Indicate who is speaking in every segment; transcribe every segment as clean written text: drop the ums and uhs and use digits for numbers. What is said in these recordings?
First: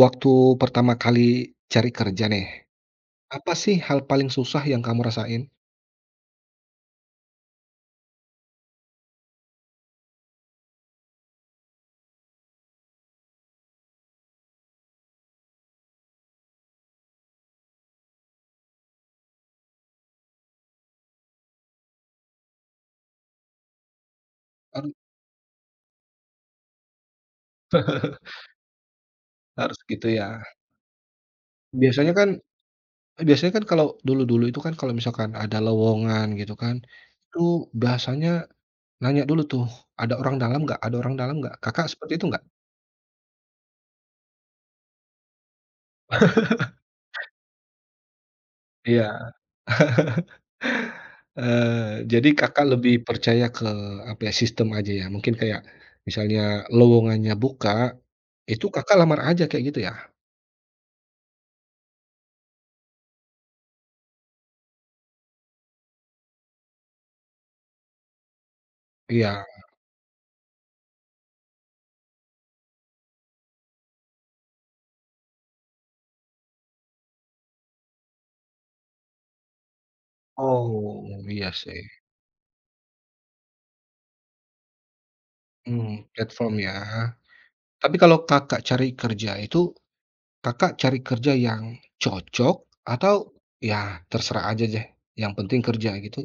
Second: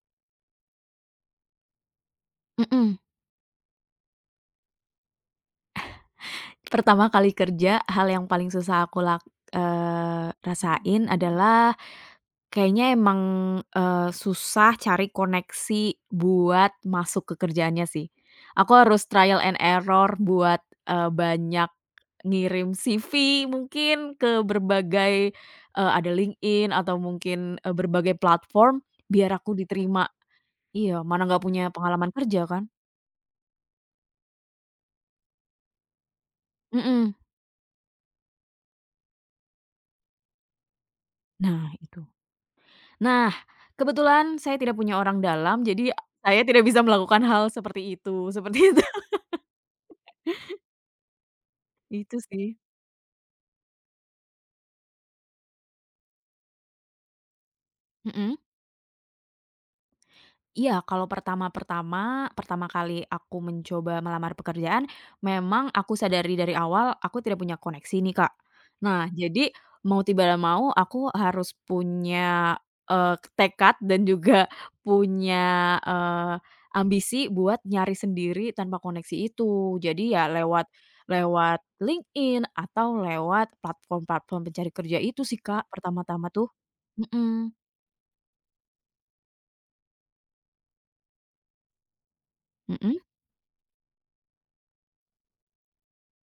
Speaker 1: Waktu pertama kali cari kerja nih,
Speaker 2: Mhm.
Speaker 1: apa sih hal paling susah yang kamu rasain?
Speaker 2: Pertama kali kerja, hal yang paling susah aku rasain adalah kayaknya emang, susah cari koneksi buat masuk ke kerjaannya sih. Aku harus trial and error buat, banyak ngirim CV mungkin ke
Speaker 1: Aduh,
Speaker 2: berbagai, ada LinkedIn atau mungkin, berbagai platform biar aku
Speaker 1: harus
Speaker 2: diterima.
Speaker 1: gitu ya.
Speaker 2: Iya, mana nggak punya pengalaman
Speaker 1: Biasanya kan
Speaker 2: kerja kan.
Speaker 1: biasanya kan kalau dulu-dulu itu kan kalau misalkan ada lowongan gitu kan,
Speaker 2: Mhm.
Speaker 1: itu biasanya nanya dulu tuh, "Ada orang dalam nggak ada orang dalam nggak?"
Speaker 2: Nah,
Speaker 1: Kakak
Speaker 2: itu.
Speaker 1: seperti itu nggak?
Speaker 2: Nah, kebetulan saya tidak punya orang dalam, jadi saya tidak bisa melakukan hal seperti itu, seperti itu.
Speaker 1: Iya.
Speaker 2: Itu
Speaker 1: Jadi
Speaker 2: sih.
Speaker 1: Kakak lebih percaya ke, apa ya, sistem aja ya? Mungkin kayak misalnya lowongannya buka,
Speaker 2: Mhm.
Speaker 1: itu Kakak lamar aja kayak gitu ya?
Speaker 2: Iya, kalau pertama-pertama, pertama kali aku mencoba melamar pekerjaan, memang aku sadari dari awal aku tidak punya koneksi nih, Kak. Nah,
Speaker 1: Iya.
Speaker 2: jadi mau tidak mau aku harus punya, tekad dan juga punya, ambisi buat nyari sendiri tanpa koneksi itu. Jadi ya lewat
Speaker 1: Oh, iya
Speaker 2: lewat
Speaker 1: sih,
Speaker 2: LinkedIn atau lewat platform-platform pencari kerja itu sih, Kak, pertama-tama tuh.
Speaker 1: platform ya.
Speaker 2: Mhm.
Speaker 1: Tapi kalau Kakak cari kerja itu, Kakak cari kerja yang cocok
Speaker 2: Mhm?
Speaker 1: atau ya terserah aja deh, yang penting kerja gitu?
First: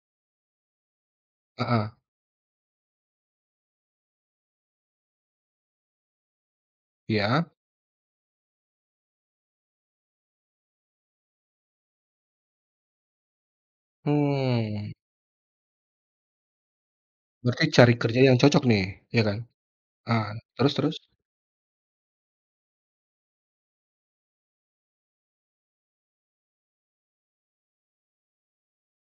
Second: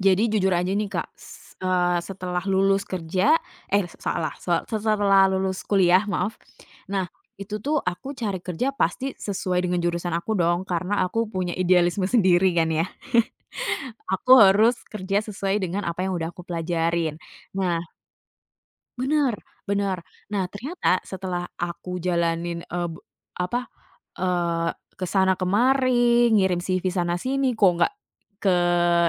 Speaker 2: Jadi jujur aja nih Kak,
Speaker 1: Heeh,
Speaker 2: setelah lulus kerja, eh salah, setelah lulus kuliah maaf. Nah,
Speaker 1: ya.
Speaker 2: itu tuh aku cari kerja pasti sesuai dengan jurusan aku dong, karena aku punya idealisme sendiri kan ya. Aku harus
Speaker 1: Hmm
Speaker 2: kerja sesuai dengan apa yang udah aku pelajarin.
Speaker 1: Berarti
Speaker 2: Nah,
Speaker 1: cari kerja yang cocok nih, ya
Speaker 2: bener
Speaker 1: kan?
Speaker 2: bener.
Speaker 1: Ah,
Speaker 2: Nah,
Speaker 1: terus terus?
Speaker 2: ternyata setelah aku jalanin, eee, b apa, eee, ke sana kemari, ngirim CV sana sini kok nggak ke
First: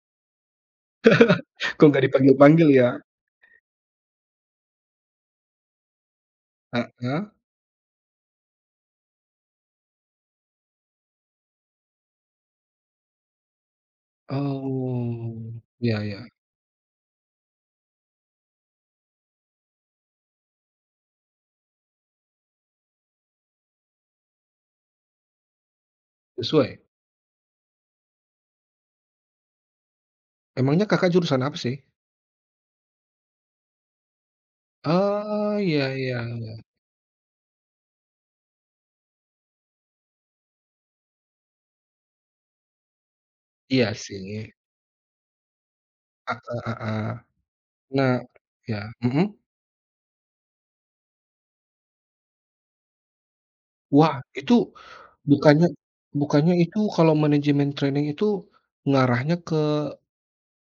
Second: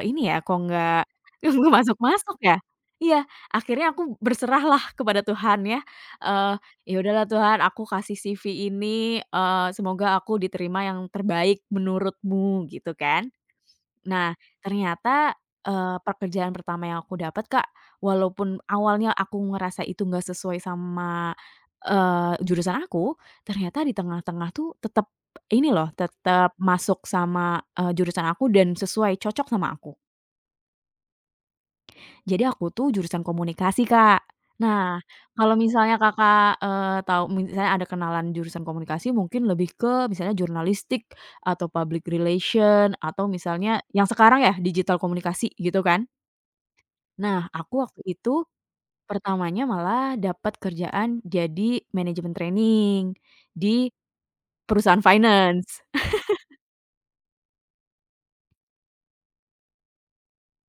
Speaker 2: Ini ya, kok nggak, nggak
Speaker 1: Kok nggak
Speaker 2: masuk-masuk ya?
Speaker 1: dipanggil-panggil ya?
Speaker 2: Iya, akhirnya aku berserahlah kepada Tuhan ya, eee, "Ya
Speaker 1: Heeh,
Speaker 2: udahlah Tuhan aku kasih CV ini, semoga aku diterima yang terbaik menurut-Mu," gitu kan. Nah, ternyata,
Speaker 1: oh, ya ya.
Speaker 2: pekerjaan pertama yang aku dapat, Kak, walaupun awalnya aku ngerasa itu nggak sesuai sama, jurusan aku, ternyata di tengah-tengah tuh tetap ini loh, tetap
Speaker 1: Sesuai.
Speaker 2: masuk sama, jurusan aku dan sesuai, cocok sama aku.
Speaker 1: Emangnya Kakak jurusan apa sih?
Speaker 2: Jadi aku tuh jurusan komunikasi, Kak. Nah, kalau
Speaker 1: Oh, iya
Speaker 2: misalnya
Speaker 1: iya
Speaker 2: Kakak,
Speaker 1: iya.
Speaker 2: tahu misalnya ada kenalan jurusan komunikasi mungkin lebih ke misalnya jurnalistik atau public relation atau misalnya
Speaker 1: Iya
Speaker 2: yang sekarang ya
Speaker 1: sih,
Speaker 2: digital komunikasi gitu kan.
Speaker 1: ah ah, ah, ah.
Speaker 2: Nah, aku waktu
Speaker 1: Nah
Speaker 2: itu
Speaker 1: iya, mhm?
Speaker 2: pertamanya malah dapat kerjaan jadi manajemen training di
Speaker 1: Wah, itu
Speaker 2: perusahaan
Speaker 1: bukannya
Speaker 2: finance.
Speaker 1: bukannya itu kalau manajemen training itu ngarahnya ke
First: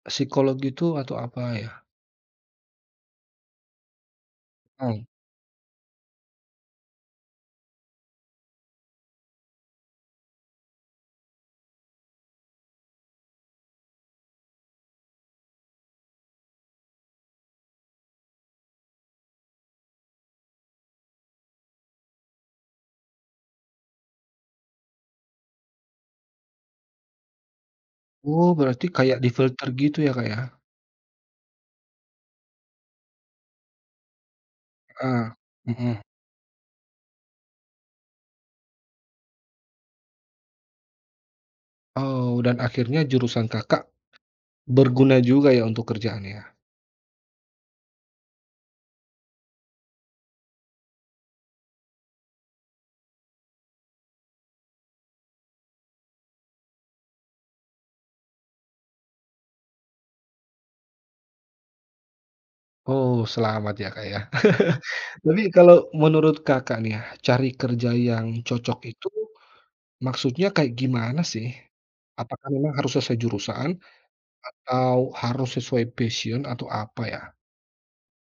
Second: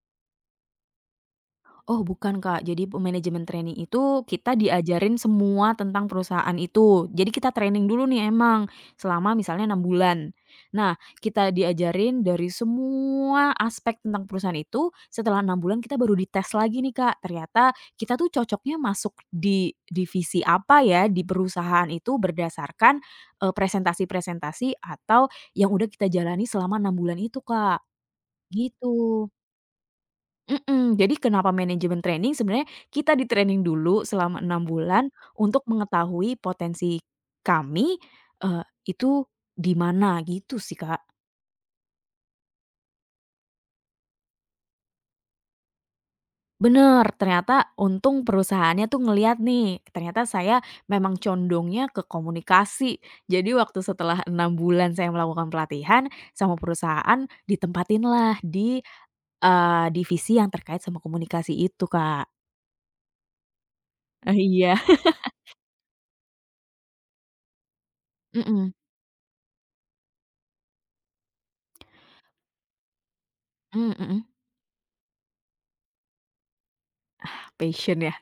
Speaker 1: psikologi itu atau apa ya?
Speaker 2: Oh bukan Kak, jadi manajemen training itu kita
Speaker 1: Mmm.
Speaker 2: diajarin semua tentang perusahaan itu. Jadi kita training dulu nih emang, selama misalnya 6 bulan. Nah, kita diajarin dari semua aspek tentang perusahaan itu, setelah 6 bulan kita baru dites lagi nih Kak, ternyata kita tuh cocoknya masuk di divisi apa ya, di perusahaan itu berdasarkan, presentasi-presentasi atau yang udah kita jalani selama 6 bulan itu Kak,
Speaker 1: Oh, berarti kayak
Speaker 2: gitu.
Speaker 1: difilter gitu ya, Kak, ya?
Speaker 2: Mhm, jadi kenapa manajemen training sebenarnya kita di-training dulu selama 6 bulan
Speaker 1: Heeh,
Speaker 2: untuk
Speaker 1: mhm.
Speaker 2: mengetahui potensi kami, itu di mana gitu sih, Kak.
Speaker 1: Oh, dan akhirnya jurusan Kakak berguna juga ya untuk kerjaannya?
Speaker 2: Bener, ternyata untung perusahaannya tuh ngelihat nih, ternyata saya memang condongnya ke komunikasi. Jadi waktu setelah 6 bulan saya melakukan pelatihan sama perusahaan ditempatinlah di, divisi yang terkait sama komunikasi itu, Kak.
Speaker 1: Oh, selamat ya, Kak, ya.
Speaker 2: Eh, iya.
Speaker 1: Tapi kalau menurut Kakak nih ya, cari kerja yang
Speaker 2: Mhm,
Speaker 1: cocok itu maksudnya kayak gimana sih? Apakah memang harus sesuai jurusan
Speaker 2: mmm, mhm,
Speaker 1: atau harus sesuai passion atau apa ya?
Speaker 2: passion ya.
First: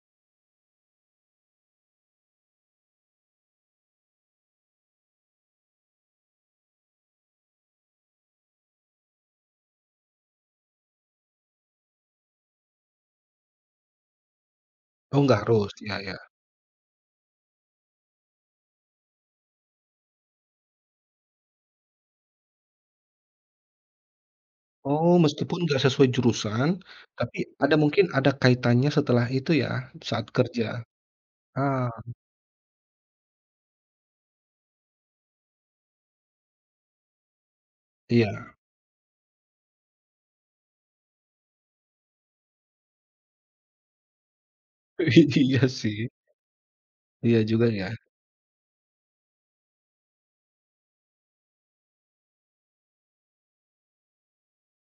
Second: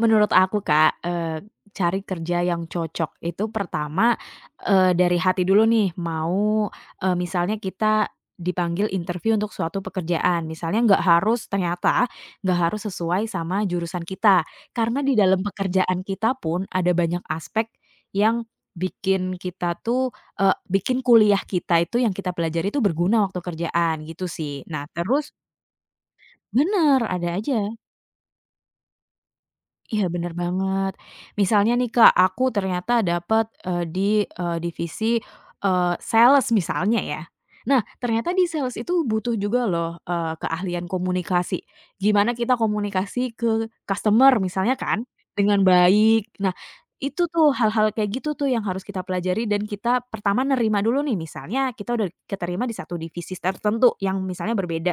Speaker 2: Menurut aku Kak, cari kerja yang cocok itu pertama, dari hati dulu nih mau, misalnya kita dipanggil interview untuk suatu pekerjaan, misalnya nggak harus ternyata nggak harus sesuai sama jurusan kita. Karena di
Speaker 1: Oh
Speaker 2: dalam
Speaker 1: nggak harus, iya
Speaker 2: pekerjaan
Speaker 1: iya.
Speaker 2: kita pun ada banyak aspek yang bikin kita tuh, bikin kuliah kita itu yang kita pelajari itu berguna waktu kerjaan gitu sih. Nah
Speaker 1: Oh
Speaker 2: terus
Speaker 1: meskipun nggak sesuai jurusan,
Speaker 2: bener, ada
Speaker 1: tapi
Speaker 2: aja.
Speaker 1: ada mungkin ada kaitannya setelah itu ya,
Speaker 2: Iya
Speaker 1: saat
Speaker 2: bener
Speaker 1: kerja?
Speaker 2: banget. Misalnya
Speaker 1: Ah,
Speaker 2: nih Kak, aku ternyata dapat di, divisi, sales misalnya ya. Nah, ternyata di
Speaker 1: iya.
Speaker 2: sales itu butuh juga loh, keahlian komunikasi. Gimana kita komunikasi ke customer misalnya kan, dengan
Speaker 1: Iya sih,
Speaker 2: baik. Nah, itu
Speaker 1: iya
Speaker 2: tuh
Speaker 1: juga ya.
Speaker 2: hal-hal kayak gitu tuh yang harus kita pelajari dan kita pertama nerima dulu nih, misalnya kita udah keterima di satu divisi tertentu yang misalnya berbeda.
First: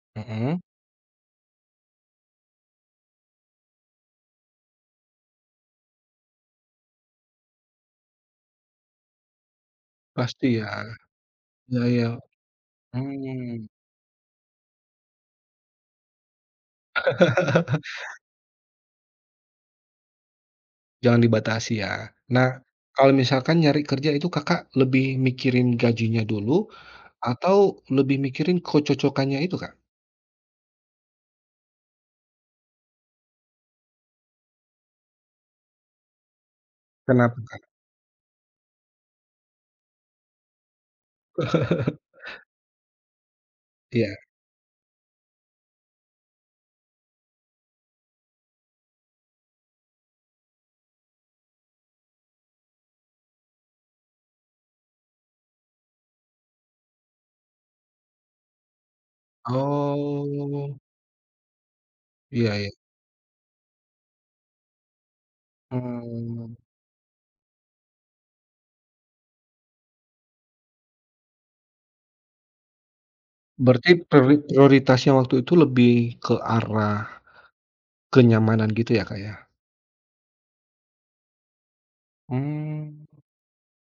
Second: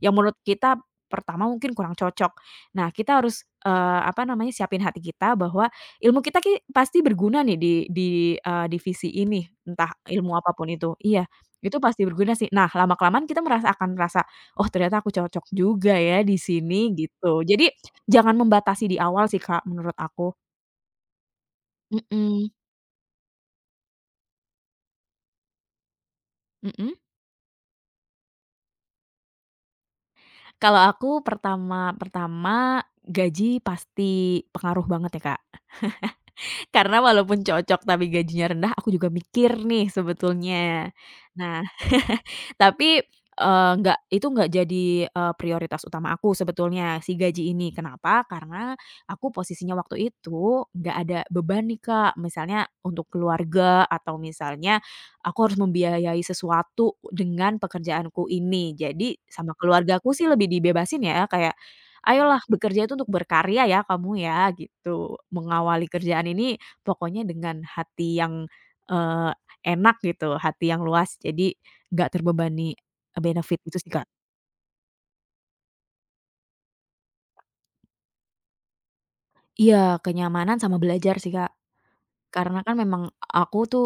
Speaker 2: Yang menurut
Speaker 1: Mhm,
Speaker 2: kita pertama mungkin kurang cocok. Nah, kita harus, apa namanya, siapin hati kita bahwa ilmu kita pasti berguna nih di, divisi ini, entah ilmu
Speaker 1: pasti
Speaker 2: apapun
Speaker 1: ya.
Speaker 2: itu. Iya, itu
Speaker 1: Iya
Speaker 2: pasti
Speaker 1: iya,
Speaker 2: berguna sih. Nah, lama-kelamaan kita
Speaker 1: mmm.
Speaker 2: merasa akan merasa, "Oh, ternyata aku cocok juga ya di sini," gitu. Jadi jangan membatasi di awal sih, Kak, menurut aku.
Speaker 1: Jangan dibatasi ya. Nah,
Speaker 2: Mhm.
Speaker 1: kalau misalkan nyari kerja itu Kakak lebih mikirin gajinya dulu
Speaker 2: Mhm.
Speaker 1: atau lebih mikirin kecocokannya itu, Kak?
Speaker 2: Kalau aku pertama pertama gaji pasti pengaruh banget ya, Kak. Karena
Speaker 1: Kenapa,
Speaker 2: walaupun
Speaker 1: Kak?
Speaker 2: cocok tapi gajinya rendah, aku juga mikir nih sebetulnya. Nah, tapi, nggak
Speaker 1: Iya.
Speaker 2: itu nggak jadi, prioritas utama aku sebetulnya si gaji ini. Kenapa? Karena aku posisinya waktu itu nggak ada beban nih, Kak. Misalnya untuk keluarga atau misalnya aku harus membiayai sesuatu dengan pekerjaanku ini. Jadi sama keluargaku sih lebih
Speaker 1: Oh,
Speaker 2: dibebasin ya, kayak, "Ayolah
Speaker 1: iya iya.
Speaker 2: bekerja itu untuk berkarya ya kamu ya," gitu. Mengawali kerjaan
Speaker 1: Mmm.
Speaker 2: ini pokoknya dengan hati yang, eee, enak gitu, hati yang luas. Jadi nggak terbebani, benefit gitu sih,
Speaker 1: Berarti
Speaker 2: Kak.
Speaker 1: prioritasnya waktu itu lebih ke arah kenyamanan gitu ya, Kak, ya?
Speaker 2: Iya, kenyamanan sama belajar sih, Kak. Karena kan memang
Speaker 1: Mmm.
Speaker 2: aku tuh,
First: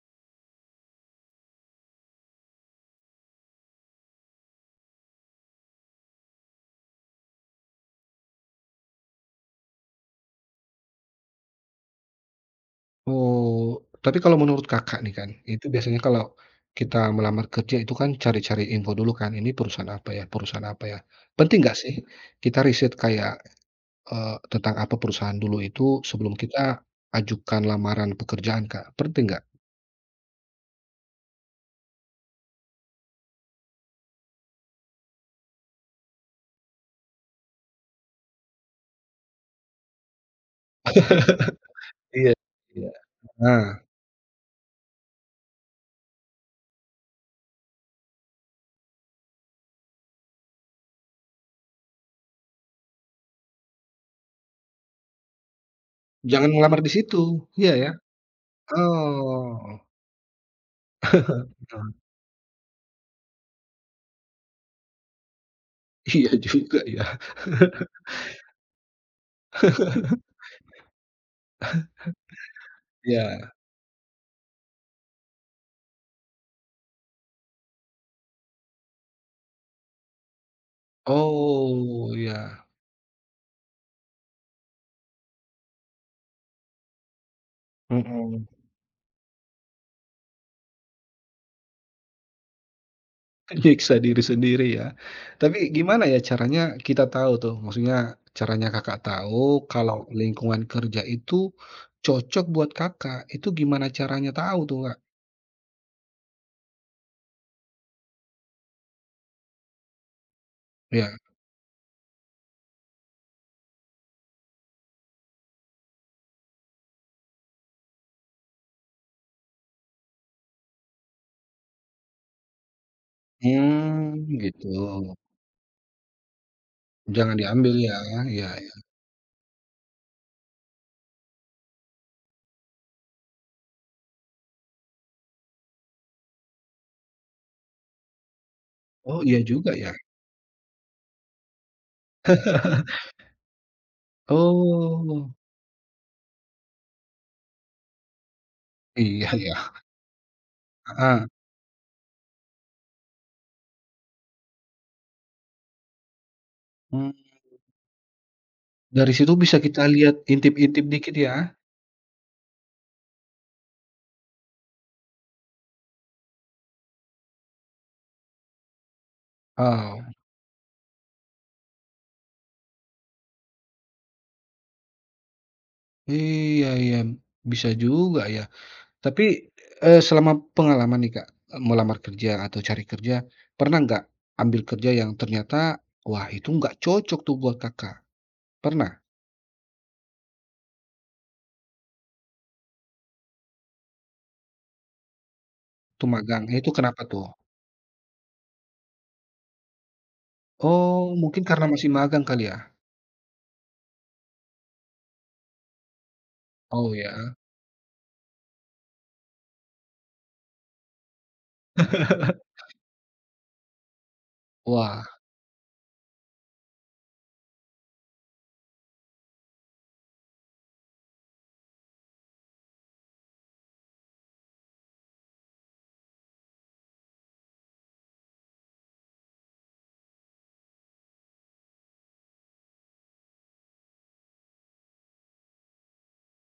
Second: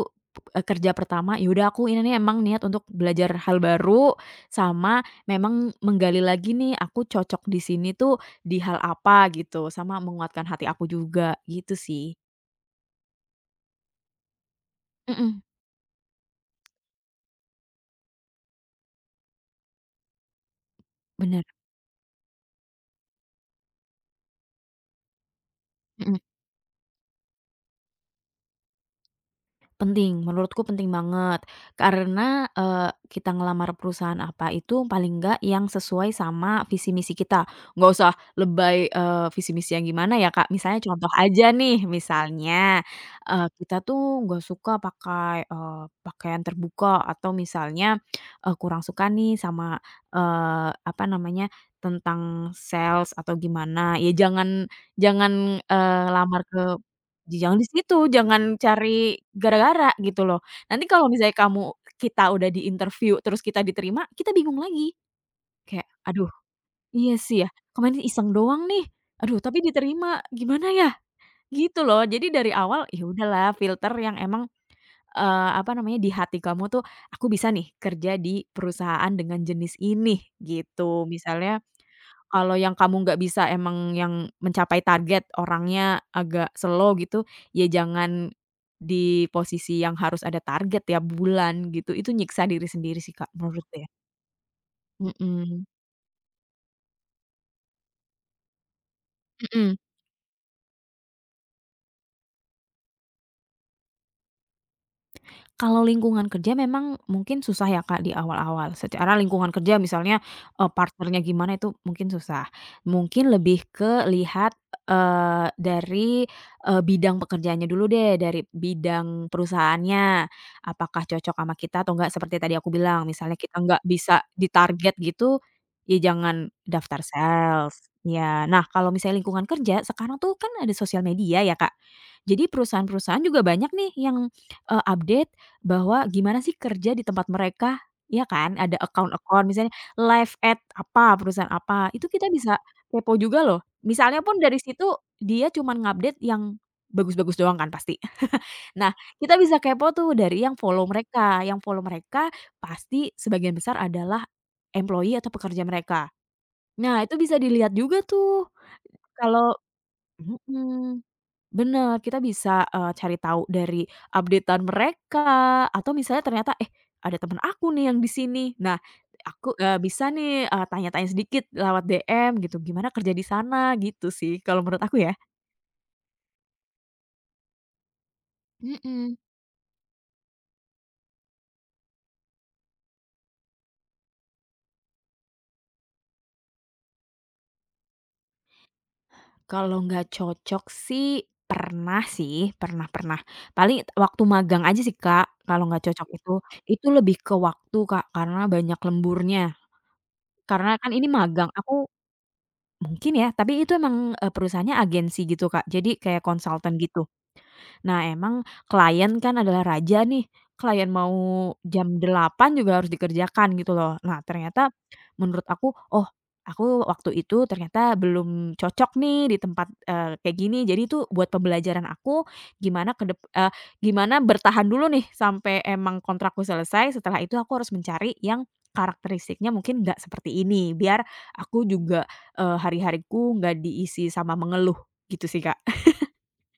Speaker 2: kerja pertama, ya udah aku ini nih emang niat untuk belajar hal baru, sama memang menggali lagi nih aku cocok di sini tuh di hal apa gitu, sama menguatkan hati aku juga, gitu sih.
Speaker 1: Oh, tapi kalau menurut Kakak nih kan,
Speaker 2: Mhm,
Speaker 1: itu biasanya kalau kita melamar kerja itu kan cari-cari info dulu kan, ini perusahaan apa ya perusahaan apa ya?
Speaker 2: bener,
Speaker 1: Penting nggak sih kita riset kayak, tentang apa perusahaan dulu itu
Speaker 2: mhm.
Speaker 1: sebelum kita ajukan lamaran pekerjaan, Kak, penting nggak?
Speaker 2: Penting, menurutku penting banget. Karena, kita ngelamar perusahaan apa itu paling enggak yang sesuai sama visi misi kita. Nggak usah lebay, visi misi yang gimana ya, Kak. Misalnya contoh aja nih,
Speaker 1: Iya
Speaker 2: misalnya,
Speaker 1: iya.
Speaker 2: kita
Speaker 1: Nah,
Speaker 2: tuh nggak suka pakai, pakaian terbuka atau misalnya, kurang suka nih sama, apa namanya, tentang sales atau gimana. Ya jangan jangan, eee, lamar
Speaker 1: jangan
Speaker 2: ke
Speaker 1: ngelamar di situ,
Speaker 2: Jangan di
Speaker 1: iya ya?
Speaker 2: situ, jangan cari
Speaker 1: Oh.
Speaker 2: gara-gara gitu loh. Nanti kalau misalnya kita udah di interview terus kita diterima, kita bingung lagi. Kayak, "Aduh,
Speaker 1: Iya juga ya.
Speaker 2: iya sih ya, kemarin iseng doang nih. Aduh, tapi diterima, gimana ya?" Gitu loh. Jadi dari awal, ya
Speaker 1: Iya.
Speaker 2: udahlah filter yang emang, apa namanya, di hati kamu tuh, "Aku bisa nih kerja di perusahaan dengan jenis ini," gitu. Misalnya
Speaker 1: Oh,
Speaker 2: kalau
Speaker 1: iya.
Speaker 2: yang kamu nggak bisa emang yang mencapai target, orangnya agak slow gitu, ya jangan
Speaker 1: Mhm.
Speaker 2: di posisi yang harus ada target tiap bulan gitu, itu nyiksa diri sendiri sih Kak, menurut ya.
Speaker 1: Nyiksa diri sendiri ya. Tapi
Speaker 2: Mhm.
Speaker 1: gimana ya caranya kita tahu tuh, maksudnya caranya Kakak tahu
Speaker 2: Mhm.
Speaker 1: kalau lingkungan kerja itu cocok buat Kakak, itu gimana caranya tahu tuh, Kak?
Speaker 2: Kalau lingkungan kerja memang mungkin susah ya, Kak, di awal-awal. Secara lingkungan kerja misalnya,
Speaker 1: Iya.
Speaker 2: partnernya gimana itu mungkin susah. Mungkin lebih ke lihat, dari, bidang pekerjaannya dulu deh, dari bidang perusahaannya. Apakah cocok sama kita atau enggak seperti tadi aku bilang, misalnya kita nggak bisa
Speaker 1: Mmm, gitu.
Speaker 2: ditarget gitu, ya jangan daftar
Speaker 1: Jangan diambil
Speaker 2: sales,
Speaker 1: ya.
Speaker 2: ya.
Speaker 1: Iya
Speaker 2: Nah,
Speaker 1: iya.
Speaker 2: kalau misalnya lingkungan kerja, sekarang tuh kan ada sosial media ya, Kak. Jadi perusahaan-perusahaan juga banyak nih yang, update bahwa gimana sih kerja di tempat mereka, ya kan? Ada
Speaker 1: Oh, iya
Speaker 2: account-account
Speaker 1: juga
Speaker 2: misalnya
Speaker 1: ya.
Speaker 2: live at apa, perusahaan apa, itu kita bisa kepo juga loh. Misalnya pun dari situ
Speaker 1: Oh,
Speaker 2: dia cuman ngupdate yang bagus-bagus doang kan pasti. Nah,
Speaker 1: iya
Speaker 2: kita
Speaker 1: ya.
Speaker 2: bisa kepo tuh dari
Speaker 1: Heeh.
Speaker 2: yang follow mereka pasti sebagian besar adalah employee atau pekerja mereka. Nah,
Speaker 1: Mmm,
Speaker 2: itu bisa dilihat juga tuh
Speaker 1: dari situ
Speaker 2: kalau
Speaker 1: bisa kita lihat intip-intip
Speaker 2: mhm.
Speaker 1: dikit ya?
Speaker 2: Bener, kita bisa, cari tahu dari updatean mereka, atau misalnya ternyata, "Eh, ada temen aku nih yang di sini." Nah, aku,
Speaker 1: Oh.
Speaker 2: bisa nih, tanya-tanya sedikit lewat DM gitu, "Gimana kerja di sana?" Gitu sih, kalau menurut aku ya.
Speaker 1: Iya iya, bisa juga ya.
Speaker 2: Mhm.
Speaker 1: Tapi, selama pengalaman nih, Kak, melamar kerja atau cari kerja, pernah nggak ambil kerja yang ternyata, wah itu nggak cocok tuh buat Kakak? Pernah
Speaker 2: Kalau nggak cocok sih, pernah pernah. Paling waktu magang aja sih, Kak, kalau nggak cocok
Speaker 1: tuh
Speaker 2: itu.
Speaker 1: magang? Eh, itu
Speaker 2: Itu
Speaker 1: kenapa
Speaker 2: lebih
Speaker 1: tuh?
Speaker 2: ke waktu, Kak, karena banyak lemburnya. Karena kan
Speaker 1: Oh,
Speaker 2: ini
Speaker 1: mungkin
Speaker 2: magang,
Speaker 1: karena
Speaker 2: aku
Speaker 1: masih magang kali ya?
Speaker 2: mungkin ya, tapi itu emang, perusahaannya agensi gitu, Kak? Jadi kayak konsultan
Speaker 1: Oh
Speaker 2: gitu?
Speaker 1: ya?
Speaker 2: Nah, emang klien kan adalah raja nih, klien mau jam 8 juga harus dikerjakan gitu loh. Nah, ternyata
Speaker 1: Wah,
Speaker 2: menurut aku, oh aku waktu itu ternyata belum cocok nih di tempat, kayak gini. Jadi itu buat pembelajaran aku gimana gimana bertahan dulu nih sampai emang kontrakku selesai, setelah itu aku harus mencari yang karakteristiknya mungkin nggak seperti ini, biar aku juga, hari-hariku nggak diisi sama mengeluh, gitu sih, Kak.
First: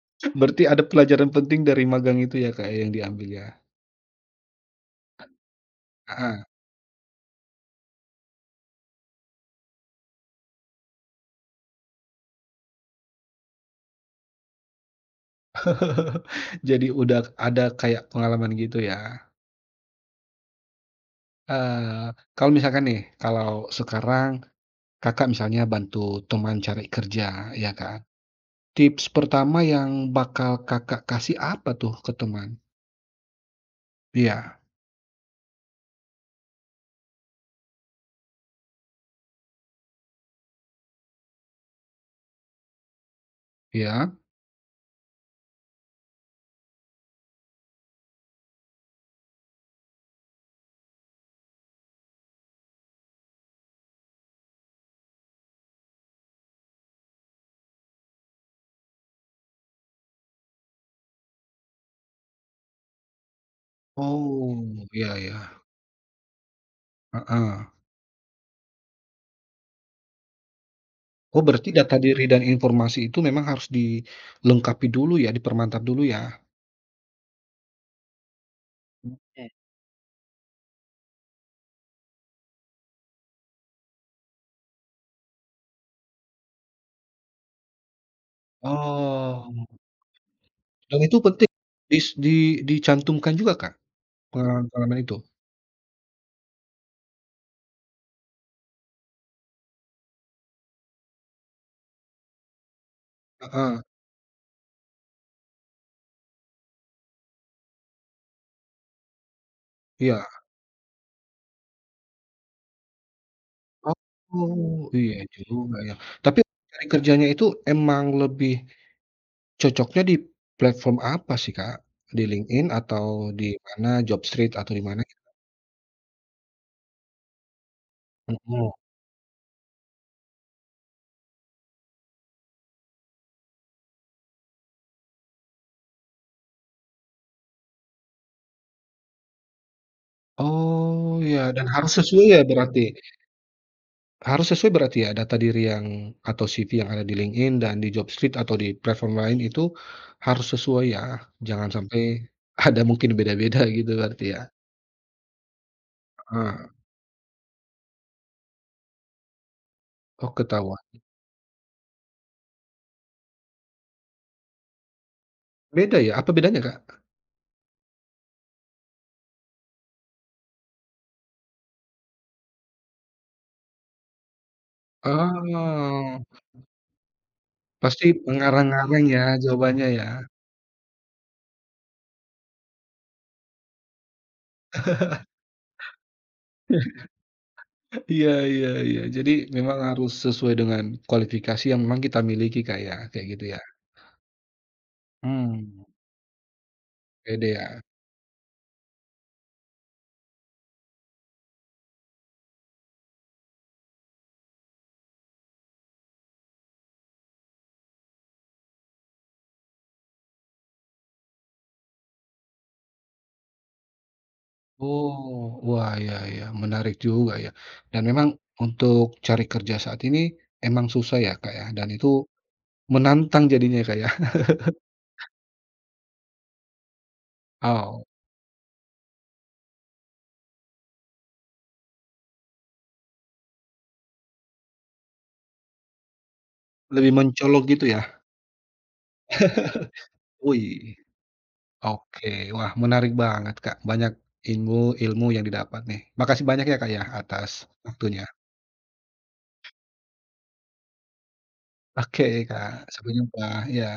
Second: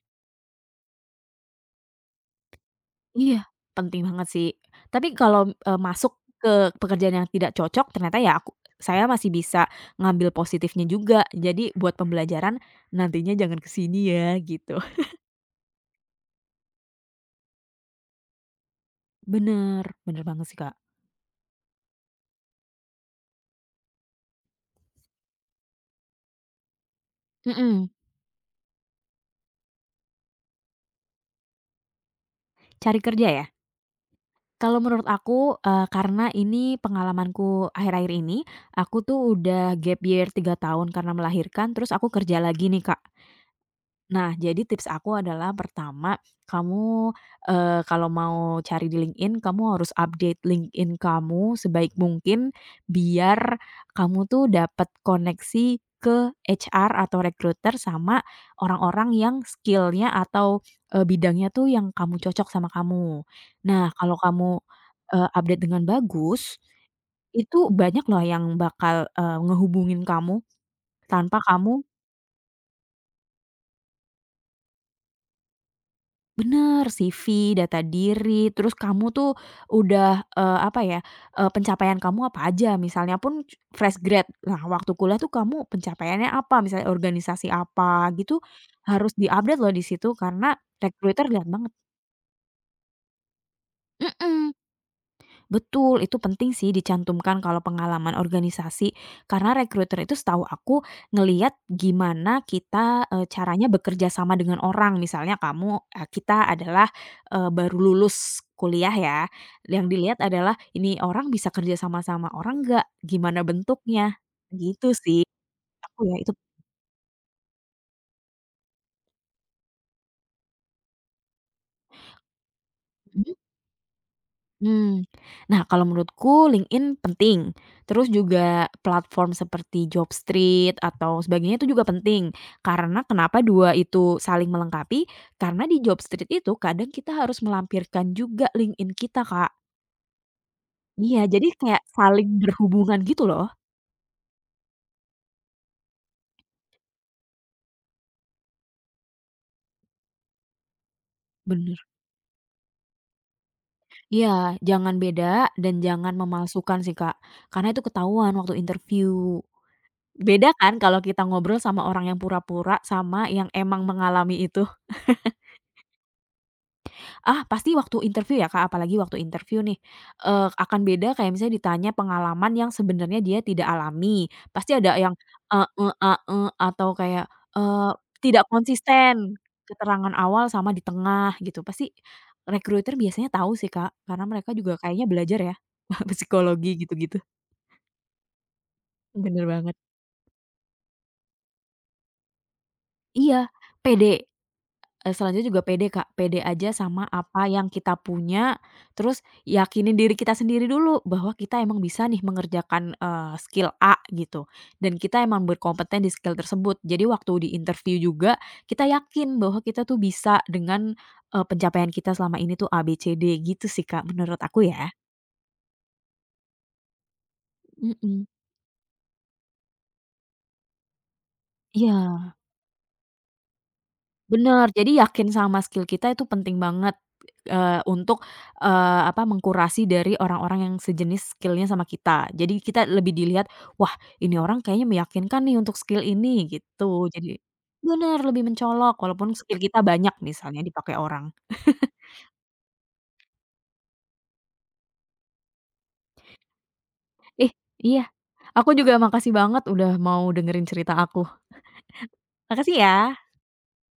Speaker 1: berarti ada pelajaran penting dari magang itu ya, Kak, ya yang diambil
Speaker 2: Iya,
Speaker 1: ya?
Speaker 2: penting banget sih. Tapi kalau, masuk
Speaker 1: Heeh.
Speaker 2: ke pekerjaan yang tidak cocok ternyata ya saya masih bisa ngambil positifnya juga. Jadi buat pembelajaran nantinya jangan ke sini ya gitu.
Speaker 1: Jadi udah ada kayak pengalaman gitu ya?
Speaker 2: Bener, bener banget sih, Kak.
Speaker 1: Eee, Kalau misalkan nih, kalau sekarang Kakak misalnya bantu teman cari kerja, ya
Speaker 2: Mhm,
Speaker 1: kan. Tips pertama yang bakal Kakak kasih apa tuh ke teman?
Speaker 2: cari kerja ya?
Speaker 1: Iya,
Speaker 2: Kalau menurut aku, karena ini pengalamanku akhir-akhir ini, aku tuh udah gap year 3 tahun karena melahirkan, terus aku kerja lagi nih, Kak.
Speaker 1: iya.
Speaker 2: Nah, jadi tips aku adalah pertama, kamu, kalau mau cari di LinkedIn, kamu harus update LinkedIn kamu sebaik mungkin biar kamu tuh dapat koneksi ke HR atau recruiter sama orang-orang yang skillnya atau, bidangnya tuh yang kamu cocok sama kamu. Nah, kalau kamu,
Speaker 1: Oh, iya
Speaker 2: update
Speaker 1: iya,
Speaker 2: dengan bagus,
Speaker 1: heeh.
Speaker 2: itu banyak loh yang bakal, ngehubungin kamu tanpa
Speaker 1: Oh, berarti
Speaker 2: kamu.
Speaker 1: data diri dan informasi itu memang harus dilengkapi dulu ya, dipermantap dulu ya?
Speaker 2: Bener, CV, data diri, terus kamu tuh
Speaker 1: Oke.
Speaker 2: udah, apa ya, pencapaian kamu apa aja, misalnya pun fresh grad. Nah, waktu kuliah tuh kamu pencapaiannya apa, misalnya organisasi apa gitu, harus
Speaker 1: Oh,
Speaker 2: di-update loh di situ karena
Speaker 1: dan itu
Speaker 2: recruiter lihat
Speaker 1: penting
Speaker 2: banget.
Speaker 1: dis di dicantumkan juga, Kak,
Speaker 2: Mhm.
Speaker 1: pengalaman-pengalaman itu?
Speaker 2: Betul, itu penting sih dicantumkan kalau pengalaman organisasi. Karena recruiter itu setahu aku ngeliat gimana kita, caranya
Speaker 1: Heeh,
Speaker 2: bekerja sama dengan orang. Misalnya kita adalah, baru lulus kuliah ya, yang dilihat
Speaker 1: iya.
Speaker 2: adalah ini orang bisa kerja sama sama orang nggak, gimana bentuknya,
Speaker 1: Oh,
Speaker 2: gitu
Speaker 1: iya
Speaker 2: sih.
Speaker 1: juga ya.
Speaker 2: Aku ya itu.
Speaker 1: Tapi cari kerjanya itu emang lebih cocoknya di platform apa sih, Kak? Di LinkedIn atau
Speaker 2: Mhm?
Speaker 1: di mana, Jobstreet atau di mana
Speaker 2: Hmm.
Speaker 1: gitu?
Speaker 2: Nah, kalau menurutku LinkedIn penting, terus juga
Speaker 1: Mhm.
Speaker 2: platform seperti Jobstreet atau sebagainya itu juga penting. Karena kenapa dua itu saling melengkapi, karena di Jobstreet itu kadang kita harus melampirkan juga LinkedIn kita, Kak. Iya,
Speaker 1: Oh,
Speaker 2: jadi
Speaker 1: ya, dan
Speaker 2: kayak
Speaker 1: harus sesuai
Speaker 2: saling
Speaker 1: ya berarti?
Speaker 2: berhubungan gitu loh.
Speaker 1: Harus sesuai berarti ya data diri yang atau CV yang ada di LinkedIn dan di Jobstreet atau di platform lain itu harus sesuai ya? Jangan
Speaker 2: Bener.
Speaker 1: sampai ada mungkin beda-beda gitu berarti
Speaker 2: Iya,
Speaker 1: ya?
Speaker 2: jangan beda dan jangan
Speaker 1: Heeh.
Speaker 2: memalsukan sih, Kak, karena itu ketahuan waktu interview.
Speaker 1: Oh,
Speaker 2: Beda kan
Speaker 1: ketahuan.
Speaker 2: kalau kita ngobrol sama orang yang pura-pura sama yang emang mengalami itu.
Speaker 1: Beda ya? Apa bedanya, Kak?
Speaker 2: Ah, pasti waktu interview ya, Kak, apalagi waktu interview nih, akan beda kayak misalnya ditanya pengalaman yang sebenarnya dia tidak alami. Pasti ada yang, eee eee ah
Speaker 1: Oh,
Speaker 2: eee, atau kayak,
Speaker 1: pasti
Speaker 2: tidak
Speaker 1: mengarang-ngarang ya
Speaker 2: konsisten
Speaker 1: jawabannya ya?
Speaker 2: keterangan awal sama di tengah gitu. Pasti recruiter biasanya tahu sih, Kak, karena mereka juga kayaknya belajar ya, psikologi gitu-gitu.
Speaker 1: Iya iya iya. Jadi
Speaker 2: Bener banget.
Speaker 1: memang harus sesuai dengan kualifikasi yang memang kita miliki Kak ya, kayak gitu
Speaker 2: Iya,
Speaker 1: ya?
Speaker 2: pede. Selanjutnya juga
Speaker 1: Mmm.
Speaker 2: pede, Kak. Pede aja sama apa
Speaker 1: Pede
Speaker 2: yang
Speaker 1: ya?
Speaker 2: kita punya, terus yakinin diri kita sendiri dulu bahwa kita emang bisa nih mengerjakan, skill A gitu, dan kita emang berkompeten di skill tersebut. Jadi waktu di interview juga kita yakin bahwa kita tuh bisa dengan, pencapaian kita selama ini tuh A, B, C, D gitu sih, Kak, menurut aku ya.
Speaker 1: Oh, wah iya iya, menarik juga ya. Dan
Speaker 2: Mhm,
Speaker 1: memang untuk cari kerja saat ini emang susah ya Kak ya, dan itu
Speaker 2: iya.
Speaker 1: menantang jadinya Kak ya?
Speaker 2: Bener, jadi yakin sama skill kita itu penting banget,
Speaker 1: Oh,
Speaker 2: untuk, apa, mengkurasi dari orang-orang yang sejenis skill-nya sama kita. Jadi kita lebih dilihat, "Wah, ini orang kayaknya meyakinkan nih untuk skill ini," gitu.
Speaker 1: lebih
Speaker 2: Jadi
Speaker 1: mencolok gitu ya?
Speaker 2: bener, lebih mencolok walaupun skill kita banyak misalnya
Speaker 1: Wih,
Speaker 2: dipakai orang.
Speaker 1: oke. Wah menarik banget Kak, banyak ilmu-ilmu yang didapat nih. Makasih banyak ya Kak ya atas
Speaker 2: Ih, iya,
Speaker 1: waktunya.
Speaker 2: aku juga makasih banget udah mau dengerin cerita aku.
Speaker 1: Oke Kak,
Speaker 2: Makasih ya.
Speaker 1: sampai jumpa, iya.